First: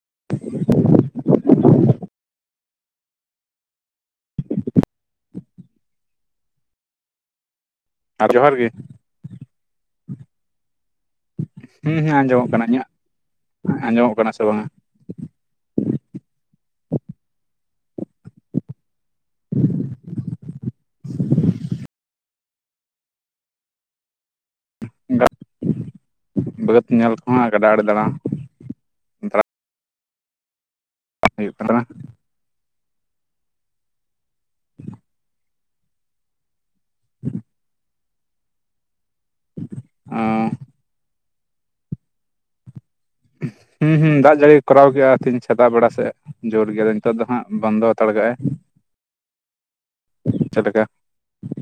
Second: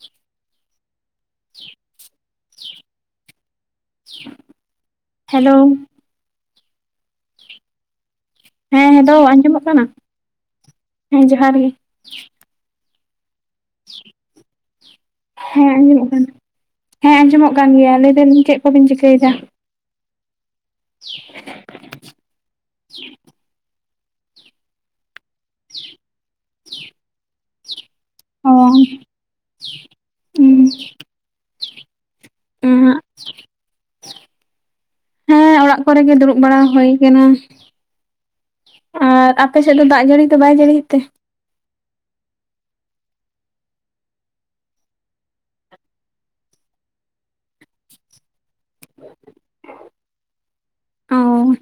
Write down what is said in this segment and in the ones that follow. ᱪᱤᱜ, ᱪᱤᱭᱩᱫ ᱦᱮᱞᱳᱣ ᱾ ᱟᱨ ᱡᱚᱦᱟᱨ ᱜᱮ ᱦᱮᱸ ᱦᱮᱞᱳ, ᱟᱸᱡᱚᱢᱚᱜ ᱠᱟᱱᱟ, ᱦᱮᱸ, ᱡᱚᱦᱟᱨ ᱜᱮ ᱾ ᱦᱩᱸᱼ ᱦᱩᱸ, ᱟᱸᱡᱚᱢᱚᱜ ᱠᱟᱱᱟ ᱤᱧᱟᱹᱜ? ᱟᱸᱡᱚᱢᱚᱜ ᱠᱟᱱᱟ, ᱥᱮ ᱵᱟᱝᱟ? ᱦᱮᱸ, ᱟᱸᱡᱚᱢᱚᱜ ᱠᱟᱱᱟ, ᱦᱮᱸᱻ ᱟᱸᱡᱚᱢᱚᱜ ᱠᱟᱱ ᱜᱮᱭᱟ, ᱞᱟᱹᱭ ᱮᱫᱟᱞᱤᱧ ᱪᱮᱫ ᱠᱚᱵᱤᱱ, ᱪᱤᱠᱟᱹᱭᱮᱫᱟ? ᱪᱤᱻᱭᱟᱹᱵ [unintelligible] ᱪᱤᱭᱵ ᱫᱟᱜ, ᱵᱟᱹᱫ ᱧᱮᱞ ᱠᱚᱦᱚᱸ, ᱜᱟᱰᱟ ᱟᱲᱮ ᱫᱟᱬᱟᱝ ᱚᱝ [unintelligible] ᱦᱩᱭᱩᱜ [unintelligible] ᱩᱦᱩᱸᱜ ᱾ [inaudible] ᱦᱚᱭ ᱚᱲᱟᱜ ᱠᱚᱨᱮ ᱜᱮ, ᱫᱩᱲᱩᱵ ᱵᱟᱲᱟ ᱦᱩᱭ ᱟᱠᱟᱱᱟ ᱾ ᱟᱨ, ᱟᱯᱮ ᱥᱮᱫ ᱫᱚ, ᱫᱟᱜ ᱡᱟᱹᱲᱤ ᱫᱚ, ᱵᱟᱭ ᱡᱟᱹᱲᱤᱭᱮᱫ ᱛᱮ? ᱦᱩᱸ ᱦᱩᱸ ᱫᱟᱜ ᱡᱟᱹᱲᱤ, ᱠᱚᱨᱟᱣ ᱠᱮᱫᱼᱟ, ᱛᱤᱦᱤᱧ ᱥᱮᱛᱟᱜ ᱵᱮᱲᱟ ᱥᱮᱫ ᱾ ᱡᱳᱨ ᱜᱮᱭᱟ ᱱᱤᱛᱚᱜ ᱫᱚ ᱦᱟᱸᱜ, ᱵᱚᱱᱫᱚ ᱦᱟᱛᱟᱲ ᱟᱠᱟᱜᱼᱟᱭ ᱾ ᱪᱮᱫ ᱞᱮᱠᱟ? ᱟᱸᱻᱶ ᱾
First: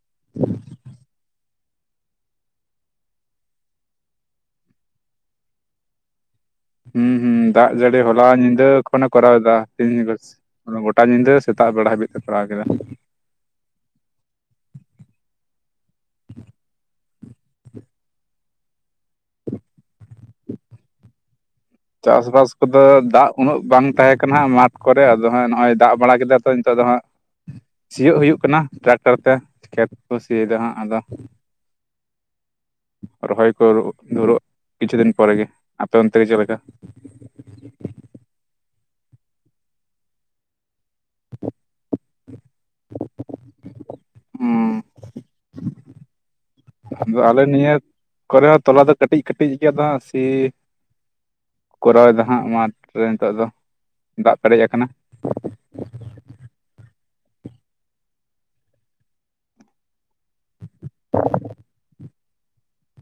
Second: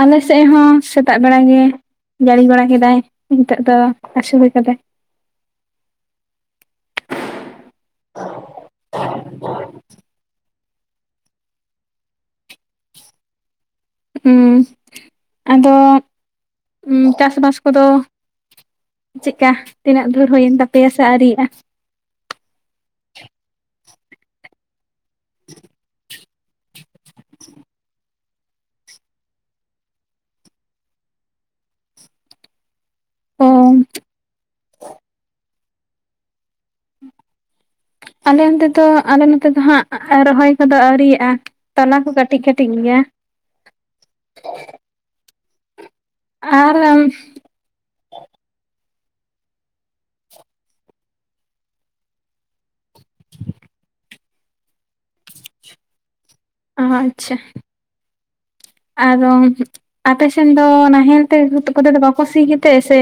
ᱟᱞᱮ ᱥᱮᱫ ᱦᱚᱸ, ᱥᱮᱛᱟᱜ ᱵᱮᱲᱟ ᱜᱮ, ᱡᱟᱹᱲᱤ ᱵᱟᱲᱟ ᱠᱮᱫᱟᱭ, ᱱᱤᱛᱚᱜ ᱫᱚ ᱟᱹᱥᱩᱲ ᱟᱠᱟᱫᱟᱭ ᱾ ᱦᱩᱸ ᱦᱩᱸ ᱫᱟᱜ ᱡᱟᱹᱲᱤ, ᱦᱚᱞᱟ ᱧᱤᱫᱟᱹ ᱠᱷᱚᱱᱮ, ᱠᱚᱨᱟᱣ ᱮᱫᱟ, ᱛᱤᱦᱤᱧ ᱵᱟᱹᱥ ᱜᱚᱴᱟ ᱧᱤᱫᱟᱹ, ᱥᱮᱛᱟᱜ ᱵᱮᱲᱟ ᱦᱟᱹᱵᱤᱡ ᱛᱮ, ᱯᱟᱲᱟᱣ ᱠᱮᱫᱟ ᱾ ᱩᱸᱻ, ᱟᱫᱚ, ᱪᱟᱥᱵᱟᱥ ᱠᱚᱫᱚ ᱪᱮᱫᱼᱠᱟ, ᱛᱤᱱᱟᱹᱜ ᱫᱩᱨ ᱦᱩᱭᱮᱱ ᱛᱟᱯᱮᱭᱟ, ᱥᱮ ᱟᱹᱣᱨᱤᱭᱟᱜᱼᱟ? ᱪᱟᱥᱵᱟᱥ ᱠᱚᱫᱚ, ᱫᱟᱜ ᱩᱱᱟᱹᱜ ᱵᱟᱝ ᱛᱟᱦᱮᱸ ᱠᱟᱱᱟ, ᱢᱟᱴᱷ ᱠᱚᱨᱮ, ᱟᱫᱚ ᱦᱟᱸᱜ, ᱱᱚᱜᱼᱚᱭ ᱫᱟᱜ ᱵᱟᱲᱟ ᱠᱮᱫᱟ ᱾ ᱛᱚ, ᱱᱮᱛᱚᱜ ᱫᱚ ᱦᱟᱸᱜ, ᱪᱤᱨᱼᱜ ᱥᱤᱭᱳᱜ ᱦᱩᱭᱩᱜ ᱠᱟᱱᱟ ᱴᱨᱟᱠᱴᱟᱨ ᱛᱮ ᱠᱷᱮᱛ ᱠᱚ ᱥᱤᱭᱮᱫᱟ ᱦᱟᱜ ᱟᱫᱚ ᱚ ᱨᱚᱦᱚᱭ ᱠᱚ ᱫᱷᱩᱨᱟᱹᱜ ᱠᱤᱪᱷᱩ ᱫᱤᱱ ᱯᱚᱨᱮ ᱜᱮ ᱟᱯᱮ ᱚᱱᱛᱮᱜ ᱪᱮᱫ ᱞᱮᱠᱟ ᱟᱞᱮ ᱚᱱᱚᱛ ᱫᱚ ᱟᱞᱮ ᱱᱚᱛᱮ ᱫᱚ ᱦᱟᱸᱜ ᱨᱚᱦᱚᱭ ᱠᱚᱫᱚ ᱟᱹᱣᱨᱤᱭᱟᱜᱼᱟ᱾ ᱛᱟᱱᱟ ᱠᱚ ᱠᱟᱹᱴᱤᱡ ᱠᱟᱹᱴᱤᱡ ᱜᱮᱭᱟ ᱩᱸᱻᱜ ᱟᱨ ᱟᱢ ᱟᱫᱚ ᱟᱞᱮ ᱱᱤᱭᱟᱹ ᱠᱚᱨᱮ ᱦᱚᱸ ᱛᱚᱞᱟ ᱫᱚ ᱠᱟᱹᱴᱤᱡ ᱠᱟᱹᱴᱤᱡ ᱜᱮᱭᱟ ᱛᱚ ᱦᱟᱸᱜ ᱥᱤ ᱠᱚᱨᱟᱣᱫᱟ ᱦᱟᱸᱜ ᱢᱟᱴᱷ ᱨᱮ ᱱᱤᱛᱳᱜ ᱫᱚ ᱫᱟᱜ ᱯᱮᱨᱮᱡ ᱟᱠᱟᱱᱟ ᱚ ᱟᱪᱪᱷᱟ ᱟᱨᱚ ᱟᱯᱮᱥᱮᱱ ᱫᱚ ᱱᱟᱦᱮᱞ ᱛᱮ ᱠᱚᱛᱮ ᱫᱚ ᱵᱟᱠᱚ ᱥᱤ ᱜᱮᱛᱮ ᱥᱮ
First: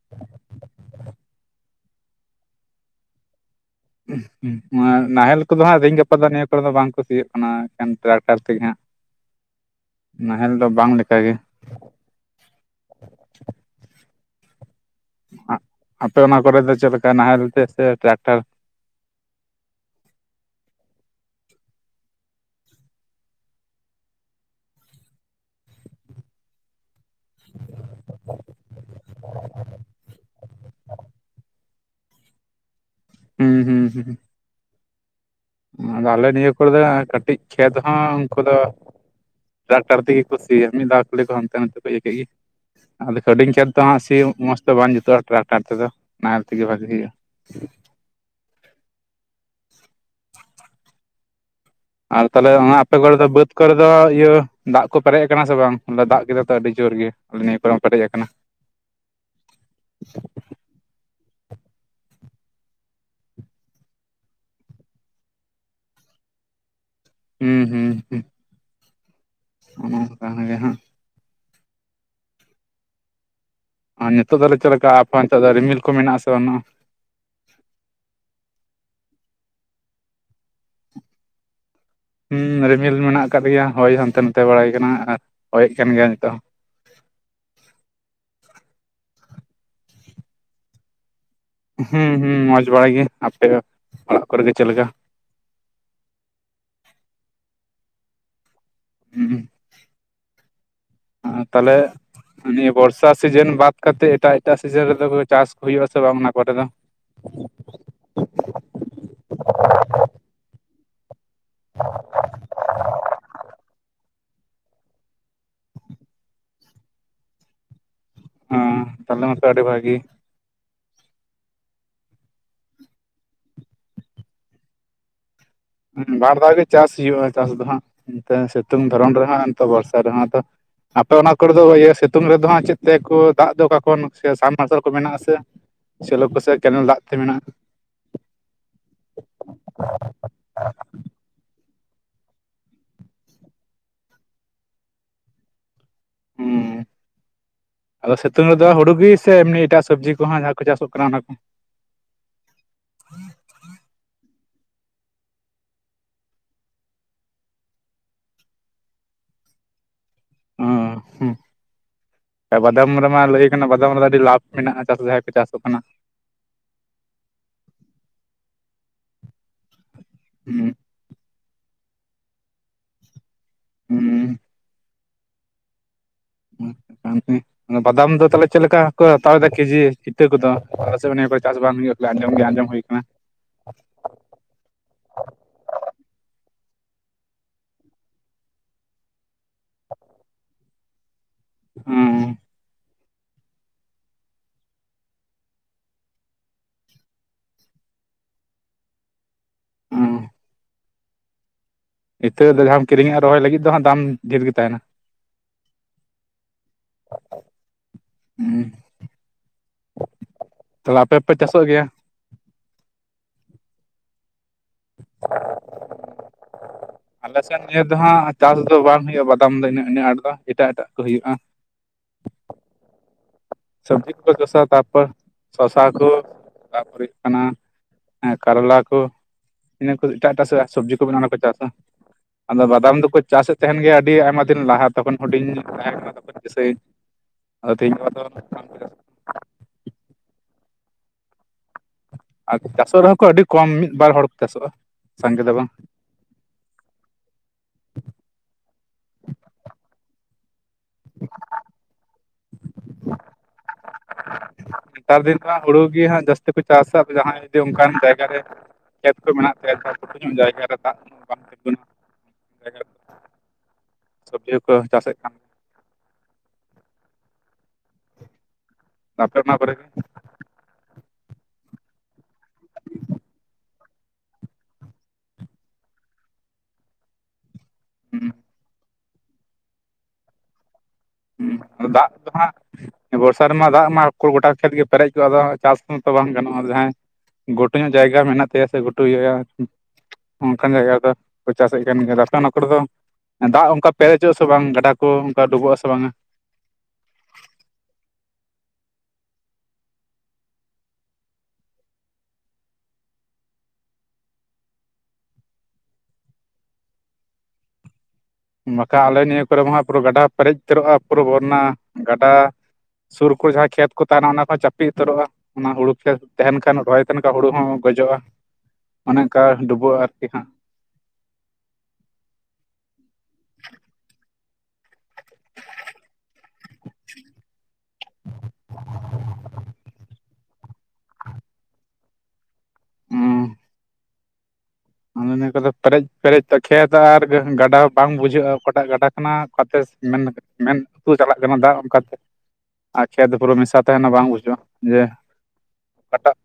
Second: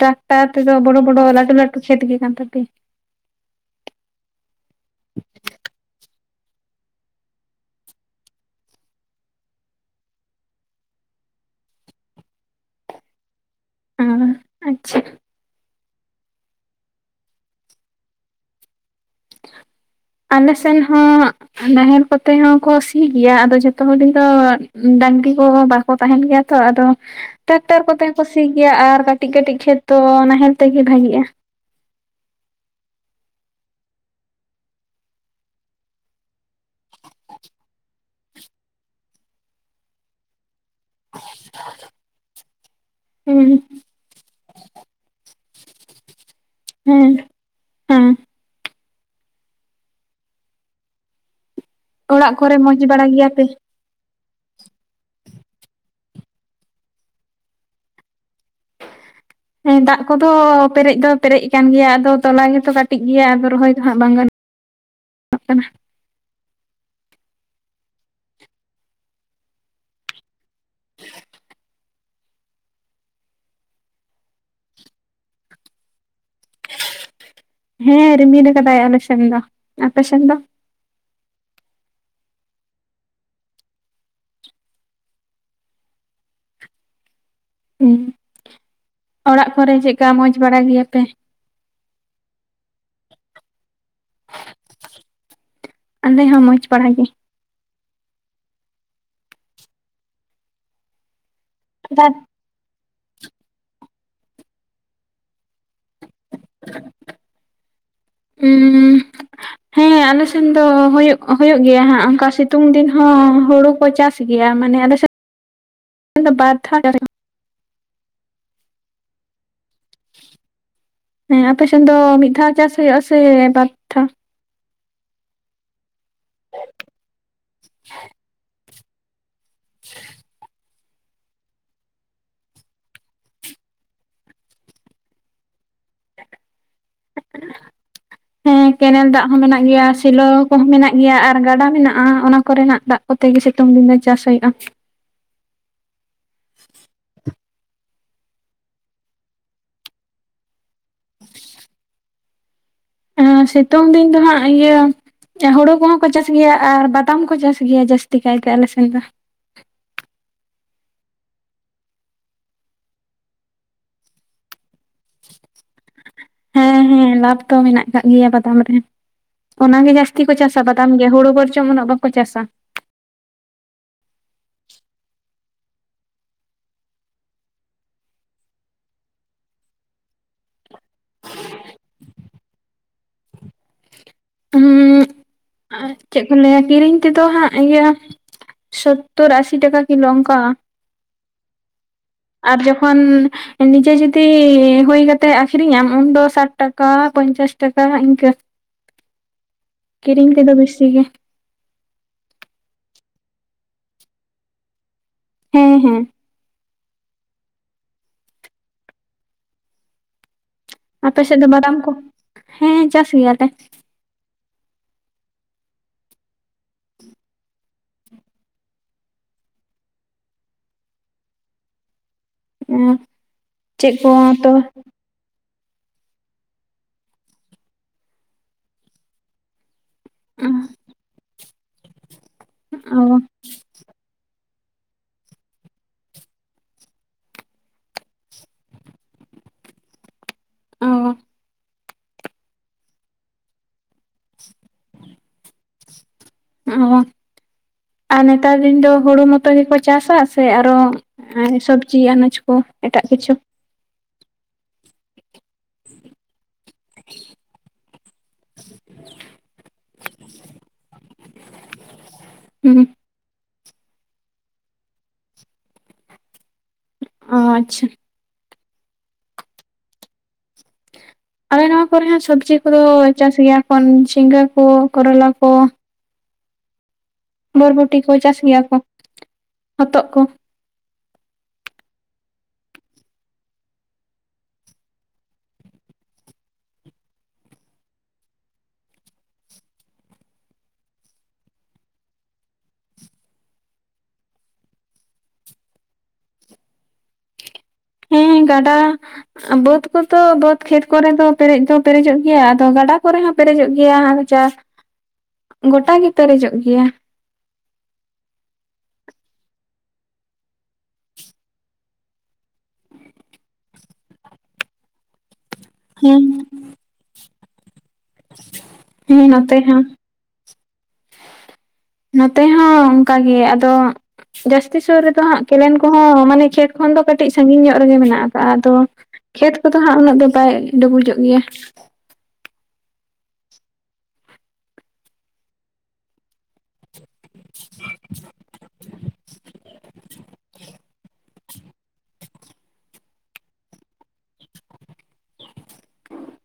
ᱴᱨᱟᱠᱴᱟᱨ ᱛᱮᱫᱚ ᱵᱚᱲᱚ ᱵᱚᱲᱚ ᱞᱟᱹᱴᱩ ᱞᱟᱹᱴᱩ ᱠᱷᱮᱛ ᱜᱮ ᱠᱟᱱ ᱛᱟᱯᱮᱭᱟ ᱾ ᱦᱩᱸᱜ ᱦᱩᱸ ᱱᱚᱣᱟ ᱱᱟᱦᱮᱞ ᱠᱚᱫᱚ ᱦᱟᱸᱜ ᱛᱤᱦᱤᱧ ᱜᱟᱯᱟ ᱫᱚ ᱱᱤᱭᱟᱹ ᱠᱚᱨᱮ ᱫᱚ ᱵᱟᱝ ᱠᱚ ᱥᱤᱭᱳᱜ ᱠᱟᱱᱟ ᱮᱠᱷᱚᱱ ᱴᱨᱟᱠᱴᱟᱨ ᱛᱮᱜᱮ ᱦᱟᱸᱜ ᱱᱟᱦᱮᱞ ᱫᱚ ᱵᱟᱝ ᱞᱮᱠᱟ ᱜᱮ ᱾ ᱚ ᱟᱪᱪᱷᱟ ᱾ ᱟᱜ ᱟᱯᱮ ᱚᱱᱟ ᱠᱚᱨᱮ ᱫᱚ ᱪᱮᱫ ᱞᱮᱠᱟ ᱱᱟᱦᱮᱞ ᱛᱮ ᱥᱮ ᱴᱨᱟᱠᱴᱟᱨ ᱟᱞᱥᱮᱱ ᱦᱚᱸ ᱦᱟᱸᱜ ᱱᱟᱦᱮᱞ ᱠᱚᱛᱮ ᱦᱚᱸᱠᱚ ᱥᱤ ᱜᱮᱭᱟ ᱟᱫᱚ ᱡᱷᱚᱛᱚ ᱦᱚᱲ ᱨᱮ ᱫᱚ ᱰᱟᱺᱝᱨᱤ ᱠᱚ ᱵᱟᱠᱚ ᱛᱟᱦᱮᱱ ᱜᱮᱭᱟ ᱛᱚ ᱟᱫᱚ ᱴᱨᱟᱠᱴᱟᱨ ᱠᱚᱛᱮ ᱦᱚᱸ ᱠᱚ ᱥᱤ ᱜᱮᱭᱟ ᱟᱨ ᱠᱟᱹᱴᱤᱡ ᱠᱟᱹᱴᱤᱡ ᱠᱷᱮᱛ ᱫᱚ ᱱᱟᱦᱮᱞ ᱛᱮᱜᱮ ᱵᱷᱟᱹᱜᱤᱜᱼᱟ᱾ ᱦᱩᱸ ᱦᱩᱸ ᱦᱩᱸ ᱾ ᱟᱫᱚ ᱟᱞᱮ ᱱᱤᱭᱟᱹ ᱠᱚᱨᱮ ᱫᱚ ᱠᱟᱹᱴᱤᱡ ᱠᱷᱮᱛ ᱦᱚᱸ ᱩᱱᱠᱩ ᱫᱚ ᱾ ᱴᱟᱠᱴᱟᱨ ᱛᱮᱜᱮ ᱠᱚ ᱥᱤᱭᱟ ᱢᱤᱫ ᱫᱷᱟᱣ ᱾ ᱠᱷᱟᱞᱤ ᱠᱚ ᱦᱟᱱᱛᱮ ᱱᱟᱛᱮ ᱠᱚ ᱤᱭᱟᱹ ᱠᱮᱜ ᱜᱮ ᱟᱫᱚ ᱦᱩᱰᱤᱧ ᱦᱮᱸ ᱠᱷᱮᱛ ᱫᱚ ᱦᱟᱸᱜ ᱥᱤ ᱦᱚᱸ ᱢᱚᱡᱽ ᱫᱚ ᱵᱟᱝ ᱡᱩᱛᱩᱜᱼᱟ ᱴᱨᱟᱠᱴᱟᱨ ᱛᱮᱫᱚ ᱱᱟᱦᱮᱞ ᱛᱮᱜᱮ ᱵᱷᱟᱜᱤ ᱦᱮᱸ ᱦᱩᱭᱩᱜᱼᱟ᱾ ᱦᱮᱸ ᱟᱨ ᱚᱲᱟᱜ ᱛᱟᱦᱚᱞᱮ ᱠᱚᱨᱮ ᱚᱱᱟ ᱢᱚᱸᱡᱽ ᱟᱯᱮ ᱵᱟᱲᱟ ᱠᱚᱨᱮ ᱫᱚ ᱜᱮᱭᱟᱯᱮ ᱵᱟᱹᱫᱽ ᱠᱚᱨᱮ ᱟᱫᱚ ᱤᱭᱟᱹ ᱫᱟᱜ ᱠᱚ ᱯᱮᱨᱮᱡ ᱟᱠᱟᱱᱟ ᱥᱮ ᱵᱟᱝ ᱫᱟᱜ ᱠᱮᱫᱟ ᱛᱚ ᱟᱹᱰᱤ ᱡᱳᱨ ᱜᱮ ᱟᱞᱮ ᱱᱤᱭᱟᱹ ᱠᱚᱨᱮ ᱦᱚᱸ ᱯᱮᱨᱮᱡ ᱟᱠᱟᱱᱟ [inaudible] ᱦᱮᱸ ᱫᱟᱜ ᱠᱚᱫᱚ ᱯᱮᱨᱮᱡ ᱫᱚ ᱯᱮᱨᱮᱡ ᱟᱠᱟᱱ ᱜᱮᱭᱟ ᱟᱫᱚ ᱛᱚᱞᱟ ᱜᱮᱛᱚ ᱠᱟᱹᱴᱤᱡ ᱜᱮᱭᱟ ᱟᱫᱚ ᱨᱚᱦᱚᱭ ᱫᱚ ᱦᱟᱸᱜ ᱵᱟᱝ ᱜᱟᱱᱚᱜ ᱾ ᱚᱜ ᱠᱟᱱᱟ ᱾ ᱦᱩᱸ ᱦᱩᱸ ᱦᱩᱸ ᱾ ᱚᱸ ᱚᱱᱮ ᱚᱱᱠᱟ ᱜᱮ ᱦᱟᱸᱜ ᱟᱨ ᱱᱤᱛᱚᱜ ᱫᱚ ᱛᱟᱦᱞᱮ ᱪᱮᱫ ᱞᱮᱠᱟ ᱟᱯᱮ ᱚᱱᱛᱮ ᱫᱚ ᱨᱤᱢᱤᱞ ᱠᱚ ᱢᱮᱱᱟᱜᱼᱟ ᱟᱥᱮ ᱵᱟᱹᱱᱩᱜᱼᱟ ᱾ ᱦᱮᱸ ᱨᱤᱢᱤᱞ ᱠᱟᱫᱟᱭ ᱟᱞᱮ ᱥᱮᱱ ᱫᱚ ᱟᱯᱮ ᱥᱮᱱ ᱫᱚ? ᱦᱩᱸ ᱨᱤᱢᱤᱞ ᱢᱮᱱᱟᱜ ᱟᱠᱟᱫ ᱜᱮᱭᱟ ᱦᱚᱭ ᱦᱟᱱᱛᱮ ᱱᱟᱛᱮ ᱵᱟᱲᱟᱭ ᱠᱟᱱᱟ ᱦᱚᱭᱮᱫ ᱠᱟᱱ ᱜᱮᱭᱟ ᱱᱤᱛᱚᱜ ᱦᱚᱸ ᱾ ᱩᱸᱜ ᱚᱲᱟᱜ ᱠᱚᱨᱮ ᱪᱮᱜᱠᱟ ᱢᱚᱸᱡᱽ ᱵᱟᱲᱟ ᱜᱮᱭᱟᱯᱮ? ᱦᱩᱸ ᱦᱩᱸ ᱢᱚᱸᱡᱽ ᱵᱟᱲᱟᱭ ᱜᱮ ᱟᱯᱮ ᱜᱮ ᱚᱲᱟᱜ ᱠᱚᱨᱮᱜᱮ ᱪᱮᱫ ᱞᱮᱠᱟ? ᱟᱞᱮ ᱦᱚᱸ ᱢᱚᱡᱽ ᱵᱟᱲᱟ ᱜᱮ ᱾ ᱦᱩᱸ ᱟᱨ ᱛᱟᱦᱚᱞᱮ ᱾ ᱱᱤᱭᱟᱹ ᱵᱚᱨᱥᱟ ᱥᱤᱡᱤᱱ ᱵᱟᱫᱽ ᱠᱟᱛᱮᱜ ᱮᱴᱟᱜ ᱮᱴᱟᱜ ᱥᱤᱡᱤᱱ ᱨᱮᱫᱚᱯᱮ ᱪᱟᱥ ᱦᱩᱭᱩᱜᱼᱟ ᱥᱮ ᱵᱟᱝ ᱚᱱᱟ ᱠᱚᱨᱮ ᱫᱚ ᱾ ᱥᱮ‌ᱱ ᱫᱚ ᱦᱩᱭᱩᱜ ᱦᱩᱭᱩᱜ ᱜᱮᱭᱟ ᱦᱟᱸᱜ ᱚᱱᱠᱟ ᱥᱤᱛᱩᱝ ᱫᱤᱱ ᱦᱚᱸ ᱦᱩᱲᱩ ᱠᱚ ᱪᱟᱥ ᱜᱮᱭᱟ ᱢᱟᱱᱮ ᱟᱞᱮᱥᱮᱫ ᱾ [inaudible] ᱵᱟᱨ ᱫᱷᱟᱣ ᱪᱟᱥ ᱦᱩᱭᱩᱜ ᱚᱸ ᱛᱟᱦᱚᱞᱮ ᱢᱟᱛᱚ ᱟᱹᱰᱤ ᱵᱷᱟᱜᱤ ᱾ ᱦᱮᱸ ᱟᱯᱮᱥᱮᱱ ᱫᱚ ᱢᱤᱫ ᱫᱷᱟᱣ ᱪᱟᱥ ᱦᱩᱭᱩᱜ ᱟ ᱥᱮ ᱵᱟᱨ ᱫᱷᱟᱣ? ᱦᱮᱸ ᱵᱟᱨ ᱫᱷᱟᱣ ᱜᱮ ᱪᱟᱥ ᱦᱩᱭᱩᱜᱼᱟ ᱪᱟᱥ ᱫᱚ ᱦᱟᱸᱜ ᱱᱚᱛᱮ ᱥᱤᱛᱩᱝ ᱫᱷᱚᱨᱚᱱ ᱨᱮᱦᱚᱸ ᱛᱚ ᱵᱚᱨᱥᱟ ᱨᱮ ᱦᱚᱸ ᱟᱫᱚ ᱾ ᱟᱯᱮ ᱚᱱᱟ ᱠᱚᱨᱮ ᱫᱚ ᱤᱭᱟᱹ ᱥᱤᱛᱩᱝ ᱨᱮᱫᱚ ᱦᱟᱸᱜ ᱪᱮᱫ ᱛᱮ ᱠᱚ ᱫᱟᱜ ᱫᱚ ᱚᱠᱟ ᱠᱷᱚᱱ ᱥᱮ ᱥᱟᱵᱽᱢᱟᱨᱥᱟᱞ ᱠᱚ ᱢᱮᱱᱟᱜ ᱟᱥᱮ? ᱥᱮᱞᱳ ᱠᱚ ᱥᱮ ᱠᱮᱱᱮᱞ ᱫᱟᱜ ᱾ ᱦᱮᱸ ᱠᱮᱱᱮᱞ ᱫᱟᱜ ᱦᱚᱸ ᱢᱮᱱᱟᱜ ᱜᱮᱭᱟ ᱥᱮᱞᱳ ᱠᱚᱦᱚᱸ ᱢᱮᱱᱟᱜ ᱜᱮᱭᱟ ᱟᱨ ᱜᱟᱰᱟ ᱾ ᱢᱮᱱᱟᱜᱼᱟ ᱚᱱᱟ ᱠᱚ ᱨᱮᱱᱟᱜ ᱫᱟᱜ ᱠᱚᱛᱮ ᱜᱮ ᱥᱤᱛᱩᱝ ᱫᱤᱱ ᱫᱚ ᱪᱟᱥ ᱦᱩᱭᱩᱜᱼᱟ ᱾ ᱦᱩᱸ ᱟᱫᱚ ᱥᱤᱛᱩᱝ ᱨᱮᱫᱚ ᱦᱩᱲᱩᱜ ᱜᱮ ᱥᱮ ᱮᱢᱱᱤ ᱮᱴᱟᱜ ᱥᱚᱵᱽᱡᱤ ᱠᱚᱦᱚᱸ ᱡᱟᱦᱟᱸ ᱠᱚ ᱪᱟᱥᱚᱜ ᱠᱟᱱᱟ ᱚᱱᱟ ᱠᱚ? [inaudible] ᱮᱸᱻ ᱥᱤᱛᱩᱝ ᱫᱤᱱ ᱫᱚ ᱦᱟᱸᱜ ᱤᱭᱟᱹ ᱾ ᱦᱳᱲᱳ ᱠᱚᱦᱚᱸ ᱠᱚ ᱪᱟᱥ ᱜᱮᱭᱟ ᱟᱨ ᱵᱟᱫᱟᱢ ᱠᱚ ᱪᱟᱥ ᱜᱮᱭᱟ ᱡᱟᱹᱥᱛᱤ ᱠᱟᱭᱛᱮ ᱟᱞᱮ ᱥᱮᱱ ᱫᱚ ᱾ ᱚ ᱦᱩᱸ ᱾ ᱵᱟᱫᱟᱢ ᱨᱮᱢᱟ ᱞᱟᱹᱭ ᱟᱠᱟᱱᱟ ᱵᱟᱫᱟᱢ ᱨᱮᱫᱚ ᱟᱹᱰᱤ ᱞᱟᱵᱷ ᱢᱮᱱᱟᱜᱼᱟ ᱪᱟᱥ ᱡᱟᱦᱟᱸᱭ ᱠᱚ ᱪᱟᱥᱚᱜ ᱠᱟᱱᱟ ᱦᱮᱸ ᱦᱮᱸ ᱞᱟᱵᱷ ᱫᱚ ᱢᱮᱱᱟᱜ ᱟᱠᱟᱜ ᱜᱮᱭᱟ ᱵᱟᱫᱟᱢ ᱨᱮ ᱚᱱᱟᱜ ᱜᱮ ᱡᱟᱹᱥᱛᱤ ᱠᱚ ᱪᱟᱥᱟ ᱦᱩᱸ ᱵᱟᱫᱟᱢ ᱦᱩᱲᱩ ᱵᱚᱨ ᱪᱚᱝ ᱩᱱᱟᱹᱜ ᱵᱟᱠᱚ ᱪᱟᱥᱟᱼᱼ ᱦᱩᱸᱻ [unintelligible] ᱵᱟᱫᱟᱢ ᱫᱚ ᱛᱟᱦᱚᱞᱮ ᱪᱮᱫ ᱞᱮᱠᱟ ᱠᱚ ᱦᱟᱛᱟᱣ ᱮᱫᱟ ᱠᱮᱡᱤ? ᱤᱛᱟᱹ ᱠᱚᱫᱚ ᱚᱱᱟ [unintelligible] ᱠᱚᱨᱮ ᱪᱟᱥ ᱵᱟᱝ ᱦᱩᱭᱩᱜ ᱜᱮᱭᱟ ᱟᱸᱡᱚᱢ ᱜᱮ ᱟᱸᱡᱚᱢ ᱦᱩᱭ ᱟᱠᱟᱱᱟ ᱦᱩᱸ ᱪᱮᱫ ᱵᱤᱱ ᱞᱟᱹᱭᱟ ᱠᱤᱨᱤᱧ ᱛᱮᱫᱚ ᱦᱟᱸᱜ ᱤᱭᱟᱹᱼᱼ ᱥᱚᱛᱛᱳᱨ ᱟᱥᱤ ᱴᱟᱠᱟ ᱠᱤᱞᱳ ᱚᱝᱠᱟᱼᱼ ᱦᱩᱸᱻ ᱟᱨ ᱡᱚᱠᱷᱚᱱᱼᱼ ᱱᱤᱡᱮ ᱡᱩᱫᱤ ᱦᱩᱭ ᱠᱟᱛᱮᱫ ᱟᱠᱷᱨᱤᱧᱟᱢ ᱩᱱᱫᱚ ᱥᱟᱴ ᱴᱟᱠᱟ ᱯᱚᱧᱪᱟᱥ ᱴᱟᱠᱟ ᱤᱱᱠᱟᱹ [inaudible] ᱦᱩᱸ ᱠᱤᱨᱤᱧ ᱛᱮ ᱫᱚ ᱵᱮᱥᱤ ᱜᱮᱼᱼ ᱤᱛᱟᱹ ᱫᱚ ᱡᱟᱦᱟᱸᱢ ᱠᱤᱨᱤᱧᱮᱜᱼᱟ ᱨᱚᱦᱚᱭ ᱞᱟᱹᱜᱤᱫ ᱫᱚ ᱦᱟᱸᱜ ᱫᱟᱢ ᱰᱷᱮᱨ ᱜᱮ ᱛᱟᱦᱮᱱᱟ ᱦᱮᱸ ᱦᱮᱸ [unintelligible] ᱟᱯᱮ ᱯᱮ ᱥᱮᱫ ᱫᱚ ᱪᱟᱥᱚᱜ ᱵᱟᱫᱟᱢ ᱜᱮᱭᱟ ᱠᱚ ᱦᱮᱸ ᱪᱟᱥ ᱜᱮᱭᱟᱞᱮ [inaudible] ᱟᱞᱮ ᱥᱮᱫ ᱱᱤᱭᱟᱹ ᱫᱚ ᱦᱟᱸᱜ ᱪᱟᱥ ᱫᱚ ᱵᱟᱝ ᱦᱩᱭᱩᱜᱼᱟ ᱵᱟᱫᱟᱢ ᱫᱚ ᱤᱱᱟᱹᱜ ᱤᱱᱟᱹᱜ ᱟᱸᱴ ᱫᱚ ᱮᱴᱟᱜ ᱮᱴᱟᱜ ᱠᱚ ᱦᱩᱭᱩᱜᱼᱟ ᱦᱮᱸ ᱥᱚᱵᱡᱤ ᱠᱚ [unintelligible] ᱥᱚᱥᱟ ᱠᱚ ᱛᱟᱯᱚᱨ ᱦᱩᱭᱩᱜ ᱠᱟᱱᱟ ᱠᱟᱨᱞᱟ ᱠᱚᱼᱼ ᱤᱱᱟᱹ ᱠᱚ ᱮᱴᱟᱜ ᱮᱴᱟᱜ ᱥᱚᱵᱽᱡᱤ ᱠᱚ ᱵᱮᱱᱟ ᱚᱱᱟ ᱠᱚ ᱪᱟᱥᱟ ᱟᱫᱚ ᱵᱟᱫᱟᱢ ᱫᱚᱠᱚ ᱚ ᱪᱟᱥᱮᱫ ᱛᱟᱦᱮᱱ ᱜᱮᱭᱟ ᱟᱹᱰᱤ ᱟᱭᱢᱟ ᱫᱤᱱ ᱞᱟᱦᱟᱼᱼ ᱛᱚᱠᱷᱚᱱ ᱦᱩᱰᱤᱧ ᱛᱟᱦᱮᱸ ᱠᱟᱱᱟ ᱛᱚᱠᱷᱚᱱ ᱫᱤᱥᱟᱹᱭ ᱤᱧ ᱟᱫᱚ ᱛᱮᱦᱤᱧ ᱜᱟᱯᱟ ᱫᱚ ᱚᱻ ᱟᱨ ᱪᱟᱥᱚᱜ ᱨᱮᱦᱚᱸ ᱠᱚ ᱟᱹᱰᱤ ᱠᱚᱢ ᱢᱤᱫ ᱵᱟᱨ ᱦᱚᱲ ᱠᱚ ᱪᱟᱥᱚᱜᱼᱟ ᱥᱟᱸᱜᱮ ᱫᱚ ᱵᱟᱝ ᱚ ᱟᱨ ᱱᱮᱛᱟᱨ ᱫᱤᱱ ᱫᱚ ᱦᱩᱲᱩ ᱢᱚᱛᱚ ᱜᱮᱠᱚ ᱪᱟᱥᱟ ᱥᱮ ᱟᱨᱚ ᱟᱨ ᱥᱚᱵᱽᱡᱤ ᱟᱱᱟᱡᱽ ᱠᱚ ᱮᱴᱟᱜ ᱠᱤᱪᱷᱩᱼᱼ ᱱᱮᱛᱟᱨ ᱫᱤᱱ ᱫᱚ ᱦᱟᱸᱜ ᱦᱩᱲᱩ ᱜᱮ ᱦᱟᱸᱜ ᱡᱟᱹᱥᱛᱤ ᱠᱚ ᱪᱟᱥᱟ ᱡᱟᱦᱟᱸᱭ ᱡᱩᱫᱤ ᱚᱱᱠᱟᱱ ᱡᱟᱭᱜᱟ ᱨᱮ ᱠᱷᱮᱛ ᱠᱚ ᱢᱮᱱᱟᱜ ᱛᱟᱭᱟ ᱡᱟᱦᱟᱸ [unintelligible] ᱡᱟᱭᱜᱟ ᱨᱮ ᱫᱟᱜ ᱵᱟᱝ ᱛᱤᱸᱜᱩᱱᱟ ᱦᱩᱸ ᱥᱚᱵᱽᱡᱤ ᱦᱚᱸᱠᱚ ᱪᱟᱥᱮᱫ ᱠᱟᱱ ᱚ ᱟᱪᱪᱷᱟ [unintelligible] ᱟᱯᱮ ᱚᱱᱟ ᱠᱚᱨᱮ ᱜᱮᱼᱼ ᱟᱞᱮ ᱱᱚᱣᱟ ᱠᱚᱨᱮ ᱦᱚᱸ ᱥᱚᱵᱽᱡᱤ ᱠᱚᱫᱚ ᱪᱟᱥ ᱜᱮᱭᱟ ᱠᱚ ᱡᱷᱤᱸᱜᱟᱹ ᱠᱚ ᱠᱚᱨᱚᱞᱟ ᱠᱚ᱾ ᱵᱚᱨᱵᱚᱴᱤ ᱠᱚ ᱪᱟᱥ ᱜᱮᱭᱟ ᱠᱚ ᱦᱚᱛᱚᱜ ᱠᱚ᱾ ᱦᱩᱸ ᱫᱟᱜ ᱫᱚ ᱦᱟᱸᱜ᱾ ᱵᱚᱨᱥᱟ ᱨᱮᱢᱟ ᱫᱟᱜ ᱢᱟ ᱠᱚᱲ ᱜᱚᱴᱟ ᱠᱷᱮᱛ ᱜᱮ ᱯᱮᱨᱮᱡ ᱠᱚᱜ-ᱟ ᱟᱫᱚ ᱪᱟᱥ ᱢᱟᱛᱚ ᱵᱟᱝ ᱜᱟᱱᱚᱜ-ᱟ ᱡᱟᱸᱦᱟᱭ᱾ ᱜᱷᱩᱴᱩ ᱧᱚᱜ ᱡᱟᱭᱜᱟ ᱢᱮᱱᱟᱜ ᱛᱟᱭᱟ ᱥᱮ ᱜᱷᱩᱴᱩ ᱜᱮᱭᱟ ᱟᱨᱠᱤ᱾ ᱚᱱᱠᱟᱱ ᱡᱟᱭᱜᱟ ᱫᱚ ᱠᱚ ᱪᱟᱥᱮᱜ ᱠᱟᱱ ᱜᱮᱭᱟ ᱟᱯᱮ ᱚᱱᱟ ᱠᱚᱨᱮ ᱫᱚ᱾ ᱫᱟᱜ ᱚᱱᱠᱟ ᱯᱮᱨᱮᱡᱚᱜ-ᱟ ᱥᱮ ᱵᱟᱝ ᱜᱟᱰᱟ ᱠᱚ ᱚᱱᱠᱟ ᱰᱩᱵᱟᱹᱜ-ᱟ ᱥᱮ ᱵᱟᱝᱟ᱾ ᱦᱮᱸ ᱜᱟᱰᱟ᱾ ᱵᱟᱹᱫᱽ ᱠᱚᱫᱚ ᱵᱟᱹᱫᱽ ᱠᱷᱮᱛ ᱠᱚᱨᱮ ᱫᱚ ᱯᱮᱨᱮᱡ ᱫᱚ ᱯᱮᱨᱮᱡᱚᱜ ᱜᱮᱭᱟ ᱟᱫᱚ ᱜᱟᱰᱟ ᱠᱚᱨᱮ ᱦᱚᱸ ᱯᱮᱨᱮᱡᱚᱜ ᱜᱮᱭᱟ ᱟᱫᱚ ᱪᱟᱥ᱾ [inaudible] ᱜᱚᱴᱟ ᱜᱮ ᱯᱮᱨᱮᱡᱚᱜ ᱜᱮᱭᱟ᱾ ᱵᱟᱠᱷᱟᱱ ᱟᱞᱮ ᱱᱤᱭᱟᱹ ᱠᱚᱨᱮ ᱢᱟ ᱦᱟᱜ ᱯᱩᱨᱟᱹ ᱜᱟᱰᱟ ᱯᱮᱨᱮᱡ ᱩᱛᱟᱹᱨᱚᱜ-ᱟ ᱯᱩᱨᱟᱹ ᱵᱚᱨᱱᱟ ᱜᱟᱰᱟ᱾ ᱥᱩᱨ ᱠᱩ ᱡᱟᱦᱟ ᱠᱷᱮᱛ ᱠᱚ ᱛᱟᱦᱮᱱᱟ ᱚᱱᱟ ᱠᱚ ᱪᱟᱯᱮ ᱩᱛᱟᱹᱨᱚᱜ-ᱟ᱾ ᱚᱱᱟ ᱦᱩᱲᱩ ᱯᱷᱮᱛ ᱦᱮᱸ ᱛᱟᱦᱮᱱ ᱠᱷᱟᱱ ᱨᱚᱦᱚᱭ ᱛᱟᱦᱮᱱ ᱠᱷᱟ ᱦᱩᱲᱩ ᱦᱚᱸ ᱜᱚᱡᱚᱜᱼᱟ᱾ ᱚᱱᱮ ᱦᱮᱸ ᱱᱚᱛᱮ ᱚᱱᱠᱟ ᱦᱚᱸ᱾ ᱰᱩᱵᱟᱹᱜᱼᱟ ᱟᱨᱠᱤ [inaudible] ᱱᱚᱛᱮ ᱦᱚᱸ ᱚᱱᱠᱟᱜᱮ ᱟᱫᱚ᱾ ᱡᱟᱹᱥᱛᱤ ᱥᱩᱨ ᱨᱮᱫᱚ ᱦᱟᱸᱜ ᱠᱮᱞᱮᱱ ᱠᱚᱦᱚᱸ ᱢᱟᱱᱮ ᱠᱷᱮᱛ ᱠᱷᱚᱱ ᱫᱚ ᱠᱟᱹᱴᱤᱡ ᱥᱟᱹᱜᱤᱧ ᱧᱚᱜ ᱨᱮᱜᱮ ᱢᱮᱱᱟᱜ ᱠᱟᱜ-ᱟ ᱟᱫᱚ᱾ ᱠᱷᱮᱛ ᱠᱚᱫᱚ ᱦᱟᱸᱜ ᱩᱱᱟᱹᱜ ᱫᱚ ᱵᱟᱭ ᱰᱩᱵᱩᱡᱚᱜ ᱜᱮᱭᱟ᱾ ᱚᱱᱮᱱᱟ ᱠᱚᱫᱚ᱾ ᱯᱮᱨᱮᱡ ᱯᱮᱨᱮᱡ ᱛᱮ ᱠᱷᱮᱛ ᱟᱨ ᱜᱟᱰᱟ ᱵᱟᱝ ᱵᱩᱡᱷᱟᱹᱜ-ᱟ ᱚᱠᱟᱴᱟᱜ ᱜᱟᱰᱟ ᱠᱟᱱᱟ ᱚᱠᱟᱛᱮ ᱢᱮᱱ ᱢᱮᱱ ᱢᱮᱱ ᱩᱛᱩ ᱪᱟᱞᱟᱜ ᱠᱟᱱᱟ ᱫᱟᱜ ᱚᱱᱠᱟᱛᱮ ᱟᱨ ᱠᱷᱮᱛ ᱫᱚ ᱯᱩᱨᱟᱹ ᱢᱮᱥᱟ ᱛᱟᱦᱮᱱᱟ ᱵᱟᱝ ᱵᱩᱡᱩᱜ-ᱟ᱾ ᱡᱮ ᱚᱠᱟᱴᱟᱜ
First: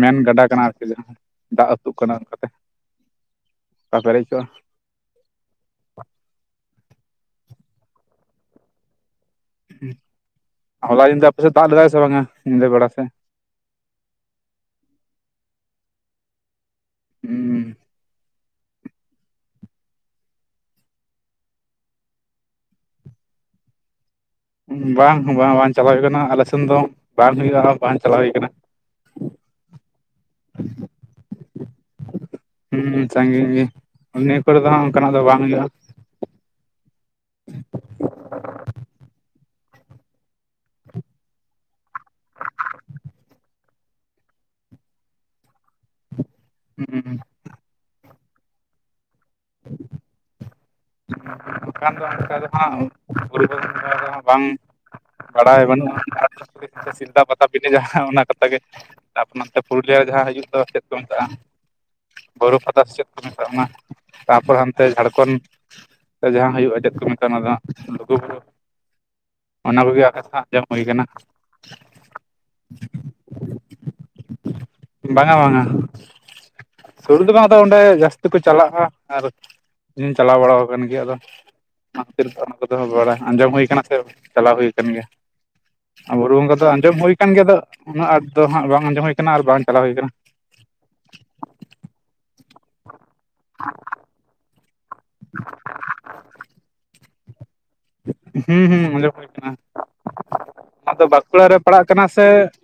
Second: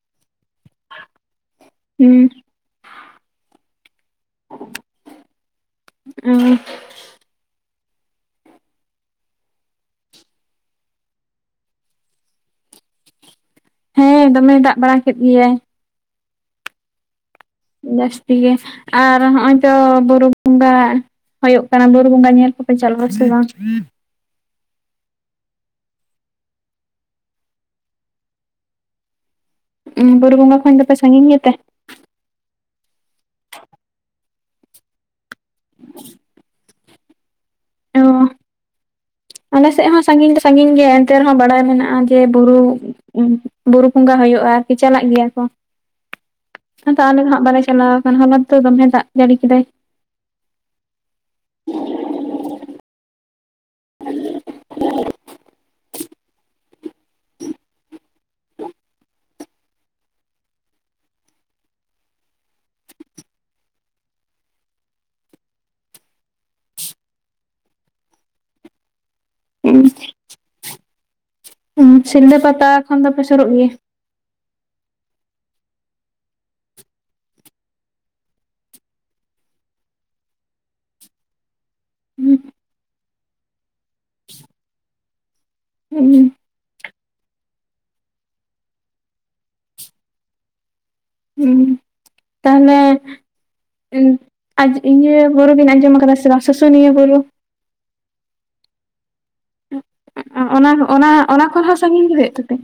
ᱢᱮᱱ ᱜᱟᱰᱟ ᱠᱟᱱᱟ ᱟᱨᱠᱤ ᱡᱟᱦᱟ ᱫᱚ ᱫᱟᱜ ᱟᱹᱛᱩᱜ ᱠᱟᱱᱟ ᱦᱩᱸ ᱚᱱᱠᱟᱛᱮ᱾ ᱚᱠᱟ ᱯᱮᱨᱮᱡ ᱠᱚᱜ-ᱟ᱾ ᱩᱸ᱾ ᱦᱚᱞᱟ ᱧᱤᱫᱟᱹ ᱟᱯᱮ ᱥᱮᱜ ᱫᱟᱜ ᱞᱮᱫᱟᱭ ᱥᱮ ᱵᱟᱝᱟ ᱧᱤᱫᱟᱹ ᱵᱮᱲᱟ ᱥᱮᱜ᱾ ᱦᱮᱸ ᱫᱚᱢᱮᱭ ᱫᱟᱜ ᱵᱟᱲᱟ ᱠᱮᱫ ᱜᱮᱭᱟᱭ᱾ ᱦᱩᱸ᱾ ᱡᱟᱹᱥᱛᱤ ᱜᱮ ᱟᱨ ᱦᱸᱚᱜ-ᱚᱭ ᱛᱚ ᱵᱩᱨᱩ ᱵᱚᱸᱜᱟ᱾ ᱦᱳᱭᱳᱜ ᱠᱟᱱᱟ ᱵᱩᱨᱩ ᱵᱚᱸᱜᱟ ᱧᱮᱞ ᱠᱚᱯᱮ ᱪᱟᱞᱟᱜ-ᱟ ᱥᱮ ᱵᱟᱝ᱾ ᱵᱟᱝ ᱵᱟᱝ ᱵᱟᱝ ᱪᱟᱞᱟᱣ ᱦᱩᱭᱩᱜ ᱠᱟᱱᱟ ᱟᱞᱮ ᱥᱮᱱ ᱫᱚ ᱵᱟᱝ ᱦᱩᱭᱩᱜ-ᱟ ᱵᱟᱝ ᱪᱟᱞᱟᱣ ᱦᱩᱭ ᱠᱟᱱᱟ᱾ [inaudible] ᱩᱸ ᱵᱩᱨᱩ ᱵᱚᱸᱜᱟ ᱠᱷᱚᱱ ᱫᱚ ᱯᱮ ᱥᱟᱹᱜᱤᱧ ᱜᱮᱛᱮ᱾ ᱦᱩᱸ ᱥᱟᱸᱜᱤᱧ ᱜᱤ ᱱᱤᱭᱟᱹ ᱠᱚᱨᱮ ᱫᱚ ᱦᱟᱸᱜ ᱚᱱᱠᱟᱱᱟᱜ ᱫᱚ ᱵᱟᱝ ᱦᱩᱭᱩᱜ-ᱟ᱾ [inaudible] ᱚ [inaudible] ᱟᱞᱮ ᱥᱮᱜ ᱦᱚᱸ ᱥᱟᱸᱜᱤᱧ ᱫᱚ ᱥᱟᱸᱜᱤᱧ ᱜᱮᱭᱟ ᱮᱱᱛᱮ ᱨᱮᱦᱚᱸ ᱵᱟᱲᱟᱭ ᱢᱮᱱᱟᱜ-ᱟ ᱡᱮ ᱵᱩᱨᱩ᱾ ᱵᱩᱨᱩ ᱵᱚᱸᱜᱟ ᱦᱳᱭᱳᱜ-ᱟ ᱟᱨᱠᱤ ᱪᱟᱞᱟᱜ ᱜᱮᱭᱟ ᱠᱚ᱾ [inaudible] ᱟᱫᱚ ᱟᱞᱮ ᱫᱚ ᱦᱟᱸᱜ ᱵᱟᱞᱮ ᱪᱟᱞᱟᱣ ᱟᱠᱟᱱᱟ ᱦᱚᱞᱟ ᱛᱚ ᱫᱚᱢᱮ ᱫᱟᱜ ᱡᱟᱹᱲᱤ ᱠᱮᱫᱟᱭ᱾ ᱠᱷᱟᱱ ᱫᱚ ᱚᱱᱠᱟ ᱫᱚ ᱦᱟᱸᱜ ᱵᱩᱨᱩ ᱵᱚᱸᱜᱟ ᱫᱚ ᱵᱟᱝ᱾ ᱵᱟᱲᱟᱭ ᱵᱟᱹᱱᱩᱜ ᱟᱠᱟᱜ-ᱟ ᱥᱤᱞᱫᱟ ᱯᱟᱛᱟ ᱵᱤᱰᱟᱹ ᱡᱟᱸᱦᱟ ᱚᱱᱟ ᱯᱟᱛᱟ ᱜᱮ᱾ ᱛᱟᱯᱚᱨᱮ ᱱᱚᱛᱮ ᱯᱩᱨᱩᱞᱤᱭᱟ ᱨᱮ ᱡᱟᱸᱦᱟ ᱦᱤᱡᱩᱜ ᱫᱚ ᱪᱮᱫ ᱠᱚ ᱢᱮᱛᱟᱜ-ᱟ᱾ ᱵᱳᱨᱳ ᱯᱟᱛᱟ ᱥᱮ ᱪᱮᱫ ᱠᱚ ᱢᱮᱛᱟᱜ-ᱟ ᱚᱱᱟ ᱛᱟᱯᱚᱨ ᱦᱟᱱᱛᱮ ᱡᱷᱟᱲᱠᱷᱚᱱ᱾ ᱡᱟᱸᱦᱟ ᱦᱩᱭᱩᱜ-ᱟ ᱪᱮᱫ ᱠᱚ ᱢᱮᱛᱟ ᱚᱱᱟ ᱫᱚ ᱦᱟᱸᱜ ᱞᱩᱜᱩ ᱵᱩᱨᱩ᱾ ᱚᱱᱟ ᱠᱚᱜᱮ ᱟᱸᱡᱚᱢ ᱦᱩᱭᱩ ᱟᱠᱟᱱᱟ᱾ ᱥᱤᱞᱫᱟᱹ ᱯᱟᱛᱟ ᱠᱷᱚᱱ ᱫᱚᱯᱮ ᱥᱩᱨᱚᱜ ᱜᱮᱭᱟ? ᱵᱟᱝᱟ ᱵᱟᱝᱟ᱾ ᱥᱩᱨ ᱫᱚ ᱵᱟᱝ ᱟᱫᱚ ᱚᱸᱰᱮ ᱡᱟᱹᱥᱛᱤ ᱠᱚ ᱪᱟᱞᱟᱜᱼᱟ ᱟᱨ ᱤᱧ ᱪᱟᱞᱟᱣ ᱵᱟᱲᱟ ᱟᱠᱟᱱ ᱜᱮᱭᱟ ᱟᱫᱚ᱾ ᱚᱱᱟ ᱠᱷᱟᱹᱛᱤᱨ ᱚᱱᱟ ᱠᱚᱫᱚ ᱵᱟᱲᱟᱭ ᱟᱸᱡᱚᱢ ᱦᱩᱭ ᱠᱟᱱᱟ ᱥᱮ ᱪᱟᱞᱟᱣ ᱦᱩᱭ ᱠᱟᱱᱟᱱ ᱜᱮᱭᱟ᱾ ᱦᱩᱸ ᱵᱩᱨᱩ ᱵᱚᱸᱜᱟ ᱫᱚ ᱟᱸᱡᱚᱢ ᱦᱩᱭ ᱟᱠᱟᱱ ᱜᱮᱭᱟ ᱫᱚ ᱩᱱᱟᱹᱜ ᱟᱸᱴ ᱫᱚ ᱦᱟᱸᱜ ᱵᱟᱝ ᱟᱸᱡᱚᱢ ᱦᱩᱭ ᱠᱟᱱᱟ ᱟᱨ ᱵᱟᱝ ᱪᱟᱞᱟᱣ ᱦᱩᱭ ᱠᱟᱱᱟ᱾ ᱦᱩᱸ ᱛᱟᱦᱚᱞᱮᱼᱼ ᱤᱧ [inaudible] ᱤᱭᱟᱹ ᱜᱩᱨᱩ ᱵᱤᱱ ᱟᱸᱡᱚᱢ ᱟᱠᱟᱫᱟ ᱥᱮ ᱵᱟᱝ ᱥᱩᱥᱩᱱᱤᱭᱟᱹ ᱜᱩᱨᱩ᱾ ᱦᱩ ᱦᱩ ᱟᱧᱡᱚᱢ ᱦᱩᱭ ᱠᱟᱱᱟ ᱚᱱᱟ ᱫᱚ ᱚᱱᱟ ᱵᱟᱸᱠᱩᱲᱟ ᱨᱮ ᱠᱷᱚᱱ ᱦᱚᱸ ᱯᱟᱲᱟᱜ ᱠᱟᱱᱟ ᱥᱟᱺᱜᱤᱧ ᱜᱮ ᱥᱮ᱾ ᱦᱩᱭᱩᱜ ᱛᱟᱯᱮᱭᱟ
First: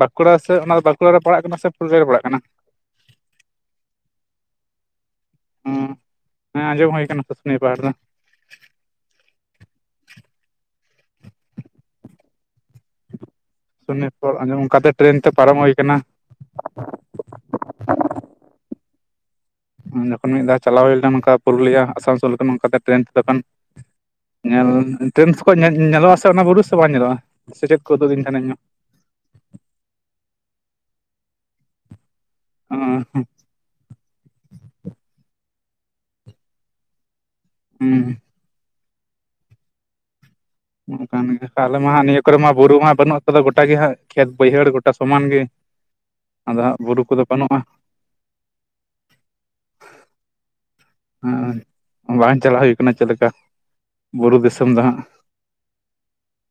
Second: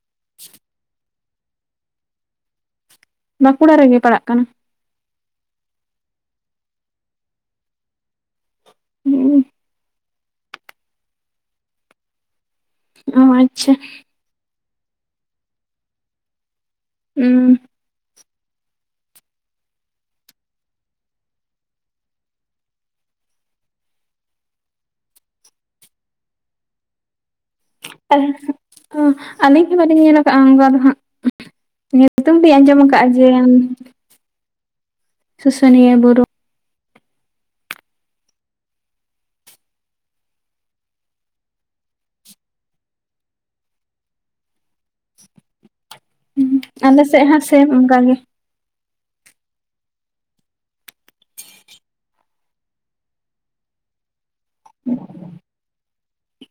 ᱵᱟᱸᱠᱩᱲᱟ ᱥᱮ ᱚᱱᱟ ᱫᱚ ᱵᱟᱸᱠᱩᱲᱟ ᱨᱮ ᱯᱟᱲᱟᱜ ᱠᱟᱱᱟ ᱥᱮ ᱯᱩᱨᱩᱞᱤᱭᱟᱹ ᱨᱮ ᱯᱟᱲᱟᱜ ᱠᱟᱱᱟ? ᱵᱟᱸᱠᱩᱲᱟ ᱨᱮᱜᱮ ᱯᱟᱲᱟᱜ ᱠᱟᱱᱟ᱾ ᱦᱮᱸ ᱟᱸᱡᱚᱢ ᱦᱩᱭ ᱟᱠᱟᱱᱟ ᱥᱩᱥᱩᱱᱤᱭᱟᱹ ᱯᱟᱦᱟᱲ ᱫᱚ᱾ ᱦᱮᱸ [inaudible] ᱚ ᱟᱪᱪᱷᱟ᱾ ᱚᱨ ᱟᱸᱡᱚᱢ ᱚᱱᱠᱟᱛᱮ ᱴᱨᱮᱱ ᱛᱮ ᱯᱟᱨᱚᱢ ᱦᱩᱭ ᱟᱠᱟᱱᱟ᱾ ᱦᱩᱸ ᱡᱚᱠᱷᱚᱱ ᱢᱤᱫ ᱫᱷᱟᱣ ᱪᱟᱞᱟᱣ ᱦᱩᱭ ᱞᱮᱱᱟ ᱚᱱᱠᱟ ᱯᱩᱨᱩᱞᱤᱭᱟᱹ ᱟᱥᱟᱱᱥᱳᱞ ᱚᱱᱠᱟ ᱴᱨᱮᱹᱱ ᱛᱮ ᱛᱚᱠᱷᱚᱱ᱾ ᱧᱮᱞ ᱴᱨᱮᱹᱱ ᱠᱷᱚᱭ ᱧᱮᱞ ᱧᱮᱞᱚᱜᱼᱟ ᱥᱮ ᱚᱱᱟ ᱵᱩᱨᱩ ᱥᱮ ᱵᱟᱝ ᱧᱮᱞᱚᱜᱼᱟ᱾ ᱥᱮ ᱪᱮᱫ ᱠᱚ ᱩᱫᱩᱜ ᱟᱹᱧ ᱛᱟᱦᱮᱱᱟ ᱤᱧᱦᱚᱸ ᱚ ᱟᱹᱞᱤᱧ ᱜᱮ ᱵᱟᱹᱞᱤᱧ ᱧᱮᱞ ᱠᱟᱜᱼᱟ ᱚᱱᱠᱟ ᱫᱚ ᱦᱟᱸᱜᱼᱼ ᱧᱩᱛᱩᱢ ᱜᱤᱧ ᱟᱸᱡᱚᱢ ᱟᱠᱟᱫᱼᱟ ᱡᱮ, ᱥᱩᱥᱩᱱᱤᱭᱟᱹ ᱵᱩᱨᱩ᱾ ᱦᱩᱸ ᱚᱱᱠᱟᱱ ᱜᱮ ᱛᱟᱦᱞᱮ ᱢᱟ ᱱᱤᱭᱟᱹ ᱠᱚᱨᱮ ᱢᱟ ᱵᱩᱨᱩ ᱢᱟ ᱵᱟᱹᱱᱩᱜ ᱛᱮᱫᱚ ᱜᱚᱴᱟ ᱜᱮ ᱦᱟᱸᱜ ᱠᱷᱮᱛ ᱵᱟᱹᱭᱦᱟᱹᱲ ᱜᱚᱴᱟ ᱥᱚᱢᱟᱱ ᱜᱮ᱾ ᱟᱫᱚ ᱦᱟᱜ ᱵᱩᱨᱩ ᱟᱞᱮ ᱠᱚᱫᱚ ᱥᱮᱫ ᱦᱚᱸ ᱵᱟᱹᱱᱩᱜᱼᱟ᱾ ᱥᱮᱢ ᱚᱱᱠᱟ ᱜᱮ᱾ ᱦᱮᱸ ᱵᱟᱝ ᱪᱟᱞᱟᱜ ᱦᱩᱭ ᱠᱟᱱᱟ ᱪᱮᱫ ᱞᱮᱠᱟ? ᱵᱩᱨᱩ ᱫᱤᱥᱚᱢ ᱫᱚ ᱦᱟᱸᱜ᱾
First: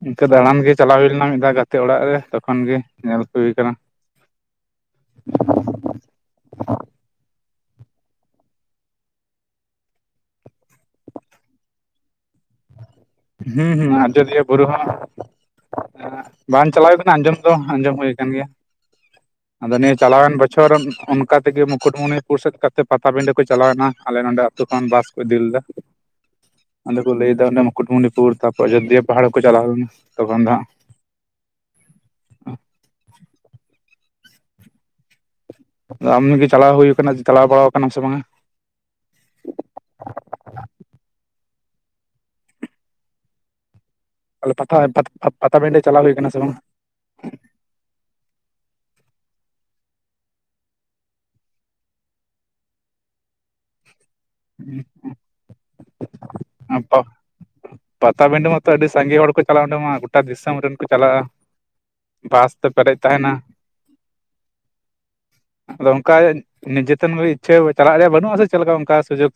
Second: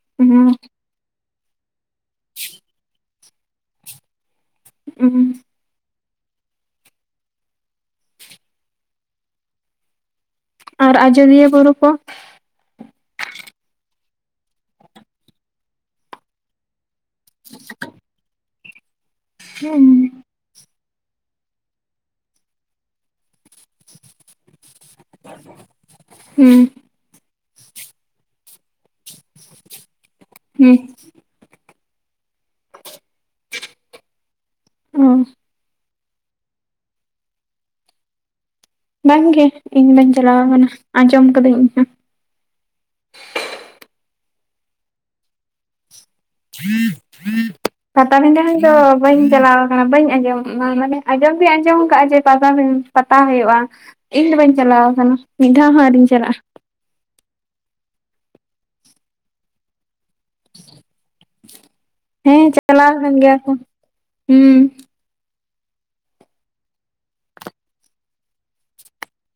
ᱤᱱᱠᱟᱹ ᱫᱟᱬᱟᱱ ᱜᱮ ᱪᱟᱞᱟᱣ ᱦᱩᱭ ᱞᱮᱱᱟ, ᱢᱤᱫ ᱫᱷᱟᱣ ᱜᱟᱛᱮ ᱚᱲᱟᱜ ᱨᱮ ᱛᱚᱠᱷᱚᱱ ᱜᱮ ᱧᱮᱞ ᱦᱩᱭ ᱠᱟᱱᱟ᱾ ᱩᱸ ᱟᱨ ᱟᱡᱚᱫᱤᱭᱟᱹ ᱵᱩᱨᱩ ᱠᱚ᱾ ᱦᱩᱸ ᱦᱩᱸ ᱟᱡᱚᱫᱤᱭᱟᱹ ᱵᱩᱨᱩ ᱦᱚᱸ ᱵᱟᱝ ᱪᱟᱞᱟᱣᱼᱼ ᱟᱸᱡᱚᱢ ᱫᱚ ᱟᱸᱡᱚᱢ ᱦᱳᱭ ᱠᱟᱱ ᱜᱮᱭᱟ᱾ ᱟᱫᱚ ᱦᱩᱸ ᱱᱤᱭᱟᱹ ᱪᱟᱞᱟᱣᱮᱱ ᱵᱚᱪᱷᱚᱨ ᱚᱱᱠᱟ ᱛᱮᱜᱮ ᱢᱩᱠᱩᱴᱢᱩᱱᱤᱯᱩᱨ ᱥᱮᱫ ᱠᱟᱛᱮ, ᱯᱟᱴᱟ ᱵᱤᱸᱰᱟᱹ ᱠᱚ ᱪᱟᱞᱟᱣ ᱮᱱᱟ ᱟᱞᱮ ᱱᱚᱰᱮ ᱟᱹᱛᱩ ᱠᱷᱚᱱ ᱵᱟᱥ ᱠᱚ ᱤᱫᱤ ᱞᱮᱫᱟ ᱦᱩᱸ ᱚᱸᱰᱮ ᱠᱚ ᱞᱟᱹᱭᱟ ᱚᱸᱰᱮ᱾ ᱢᱩᱠᱩᱴᱢᱩᱱᱤᱯᱩᱨ ᱛᱟᱯᱚᱨ ᱟᱡᱚᱫᱤᱭᱤᱭᱟᱹ ᱯᱟᱦᱟᱲ ᱠᱚ ᱪᱟᱞᱟᱣ ᱞᱮᱱᱟ ᱛᱚᱠᱷᱚᱱᱼᱼ ᱦᱮᱸ ᱦᱩ ᱚ ᱟᱢ ᱜᱮ ᱪᱟᱞᱟᱣ ᱦᱩᱭ ᱟᱠᱟᱱᱟ ᱪᱟᱞᱟᱣ ᱵᱟᱲᱟ ᱟᱠᱟᱱᱟᱢ ᱥᱮ ᱵᱟᱝᱼᱟ? ᱵᱟᱝ ᱜᱮ ᱤᱧ ᱫᱚᱧ ᱪᱟᱞᱟᱣ ᱠᱟᱱᱟ ᱟᱸᱡᱚᱢ ᱠᱟᱹᱫᱟᱹᱧ ᱤᱧ ᱦᱚ᱾ ᱟᱮ ᱯᱟ ᱯᱟᱛᱟᱵᱮᱱᱰᱮ ᱪᱟᱞᱟ ᱦᱩᱭ ᱟᱠᱟᱱᱟ ᱥᱮ ᱵᱟᱝ? [inaudible] ᱯᱟᱴᱟᱵᱤᱱᱫᱷᱟ ᱨᱮᱦᱚᱸ ᱛᱚ ᱵᱟᱹᱧ ᱪᱟᱞᱟᱣ ᱠᱟᱱᱟ ᱵᱟᱹᱧ ᱟᱸᱡᱚᱢ ᱢᱟᱱᱮ ᱟᱸᱡᱚᱢ ᱫᱚ ᱟᱸᱡᱚᱢ ᱟᱠᱟᱜᱼᱟ ᱡᱮ ᱯᱟᱴᱟᱵᱤᱸᱫᱷᱟ᱾ ᱯᱟᱛᱟ ᱦᱩᱭᱩᱜᱼᱟ ᱤᱧ ᱫᱚ ᱵᱟᱹᱧ ᱪᱟᱞᱟᱣ ᱟᱠᱟᱱᱟ ᱢᱤᱫ ᱫᱷᱟᱣ ᱦᱚᱸ ᱟᱨᱤᱧ ᱪᱟᱞᱟᱜᱼᱟ᱾ [unintelligible] ᱯᱟᱛᱟᱵᱤᱱᱫᱷᱟ ᱢᱟᱛᱚ ᱟᱹᱰᱤ ᱥᱟᱸᱜᱮ ᱦᱚᱲ ᱠᱚ ᱪᱟᱞᱟᱣ ᱟᱰᱮ ᱢᱟ᱾ ᱴᱟ ᱫᱤᱥᱚᱢ ᱨᱮᱱ ᱠᱚ ᱪᱟᱞᱟᱜᱼᱟ, ᱦᱮᱸ ᱵᱟᱥ ᱛᱮ ᱪᱟᱞᱟᱣ ᱯᱮᱨᱮᱡ ᱟᱠᱟᱱ ᱛᱟᱦᱮᱸᱱᱟ᱾ ᱜᱮᱭᱟ ᱠᱚ ᱦᱩᱸ ᱟᱫᱚ ᱚᱸᱠᱟ ᱱᱤᱡᱟᱹᱛᱮᱢ ᱤ ᱤᱪᱪᱷᱟᱹᱭ ᱪᱟᱞᱟᱜ ᱨᱮᱭᱟᱜ ᱵᱟᱹᱱᱩᱜᱼᱟ ᱥᱮ ᱪᱮᱫ ᱞᱮᱠᱟ ᱚᱱᱠᱟ ᱥᱩᱡᱳᱜᱽ?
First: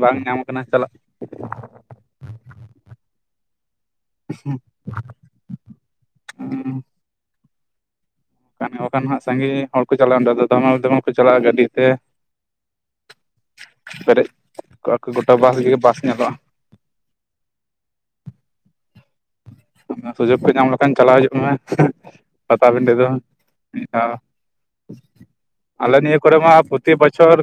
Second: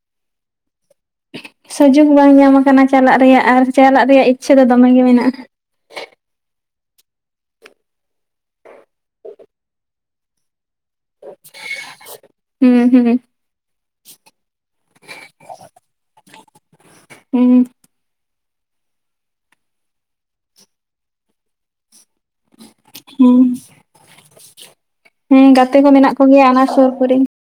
ᱵᱟᱝ ᱧᱟᱢᱚᱜ ᱠᱟᱱᱟ ᱪᱟᱞᱟᱜ? ᱥᱩᱡᱳᱜᱽ ᱵᱟᱝ ᱧᱟᱢ ᱟᱠᱟᱱᱟ ᱪᱟᱞᱟᱜ ᱨᱮᱭᱟᱜ ᱟᱨ ᱪᱟᱞᱟᱜ ᱨᱮᱭᱟᱜ ᱤᱪᱪᱷᱟᱹ ᱫᱚ ᱫᱚᱢᱮ ᱜᱮ ᱢᱮᱱᱟᱜᱼᱟ᱾ ᱩᱸ ᱜ, ᱚᱱᱠᱷᱟᱱ ᱠᱚ ᱠᱟᱱ ᱦᱟᱸᱜ ᱥᱟᱸᱜᱤᱧ ᱦᱚᱲ ᱠᱚ ᱪᱟᱞᱟᱜᱼᱟ ᱚᱸᱰᱮ ᱫᱚ ᱫᱚᱢᱮ ᱫᱚᱢᱮᱞ ᱠᱚ ᱪᱟᱞᱟᱜᱼᱟ ᱜᱟᱹᱰᱤ ᱛᱮ᱾ ᱦᱩᱸ ᱦᱩᱸ ᱯᱮᱨᱮᱡ ᱠᱚᱜᱼᱟ ᱠᱚ ᱜᱚᱴᱟ ᱵᱟᱥ ᱜᱮ ᱵᱟᱥ ᱧᱮᱞᱚᱜᱼᱟ᱾ ᱦᱩᱸ ᱚᱱᱟ ᱥᱩᱡᱳᱜᱽ ᱠᱚ ᱧᱟᱢ ᱞᱮᱠᱷᱟᱱ ᱪᱟᱞᱟᱣ ᱦᱤᱡᱩᱜ ᱢᱮ, ᱦᱮᱸ ᱯᱟᱛᱟ ᱵᱤᱸᱫᱷᱟ ᱫᱚ, ᱦᱩᱸ ᱢᱤᱫ ᱫᱷᱟᱣ᱾ ᱦᱮᱸ ᱜᱟᱛᱮ ᱠᱚ ᱟᱞᱮ ᱢᱮᱱᱟᱜ ᱱᱤᱭᱟᱹ ᱠᱚᱨᱮ ᱠᱚᱜᱮᱭᱟ ᱢᱟ ᱚᱱᱟ ᱥᱩᱨ ᱯᱩᱛᱤ ᱠᱚᱨᱮ ᱵᱚᱪᱷᱚᱨ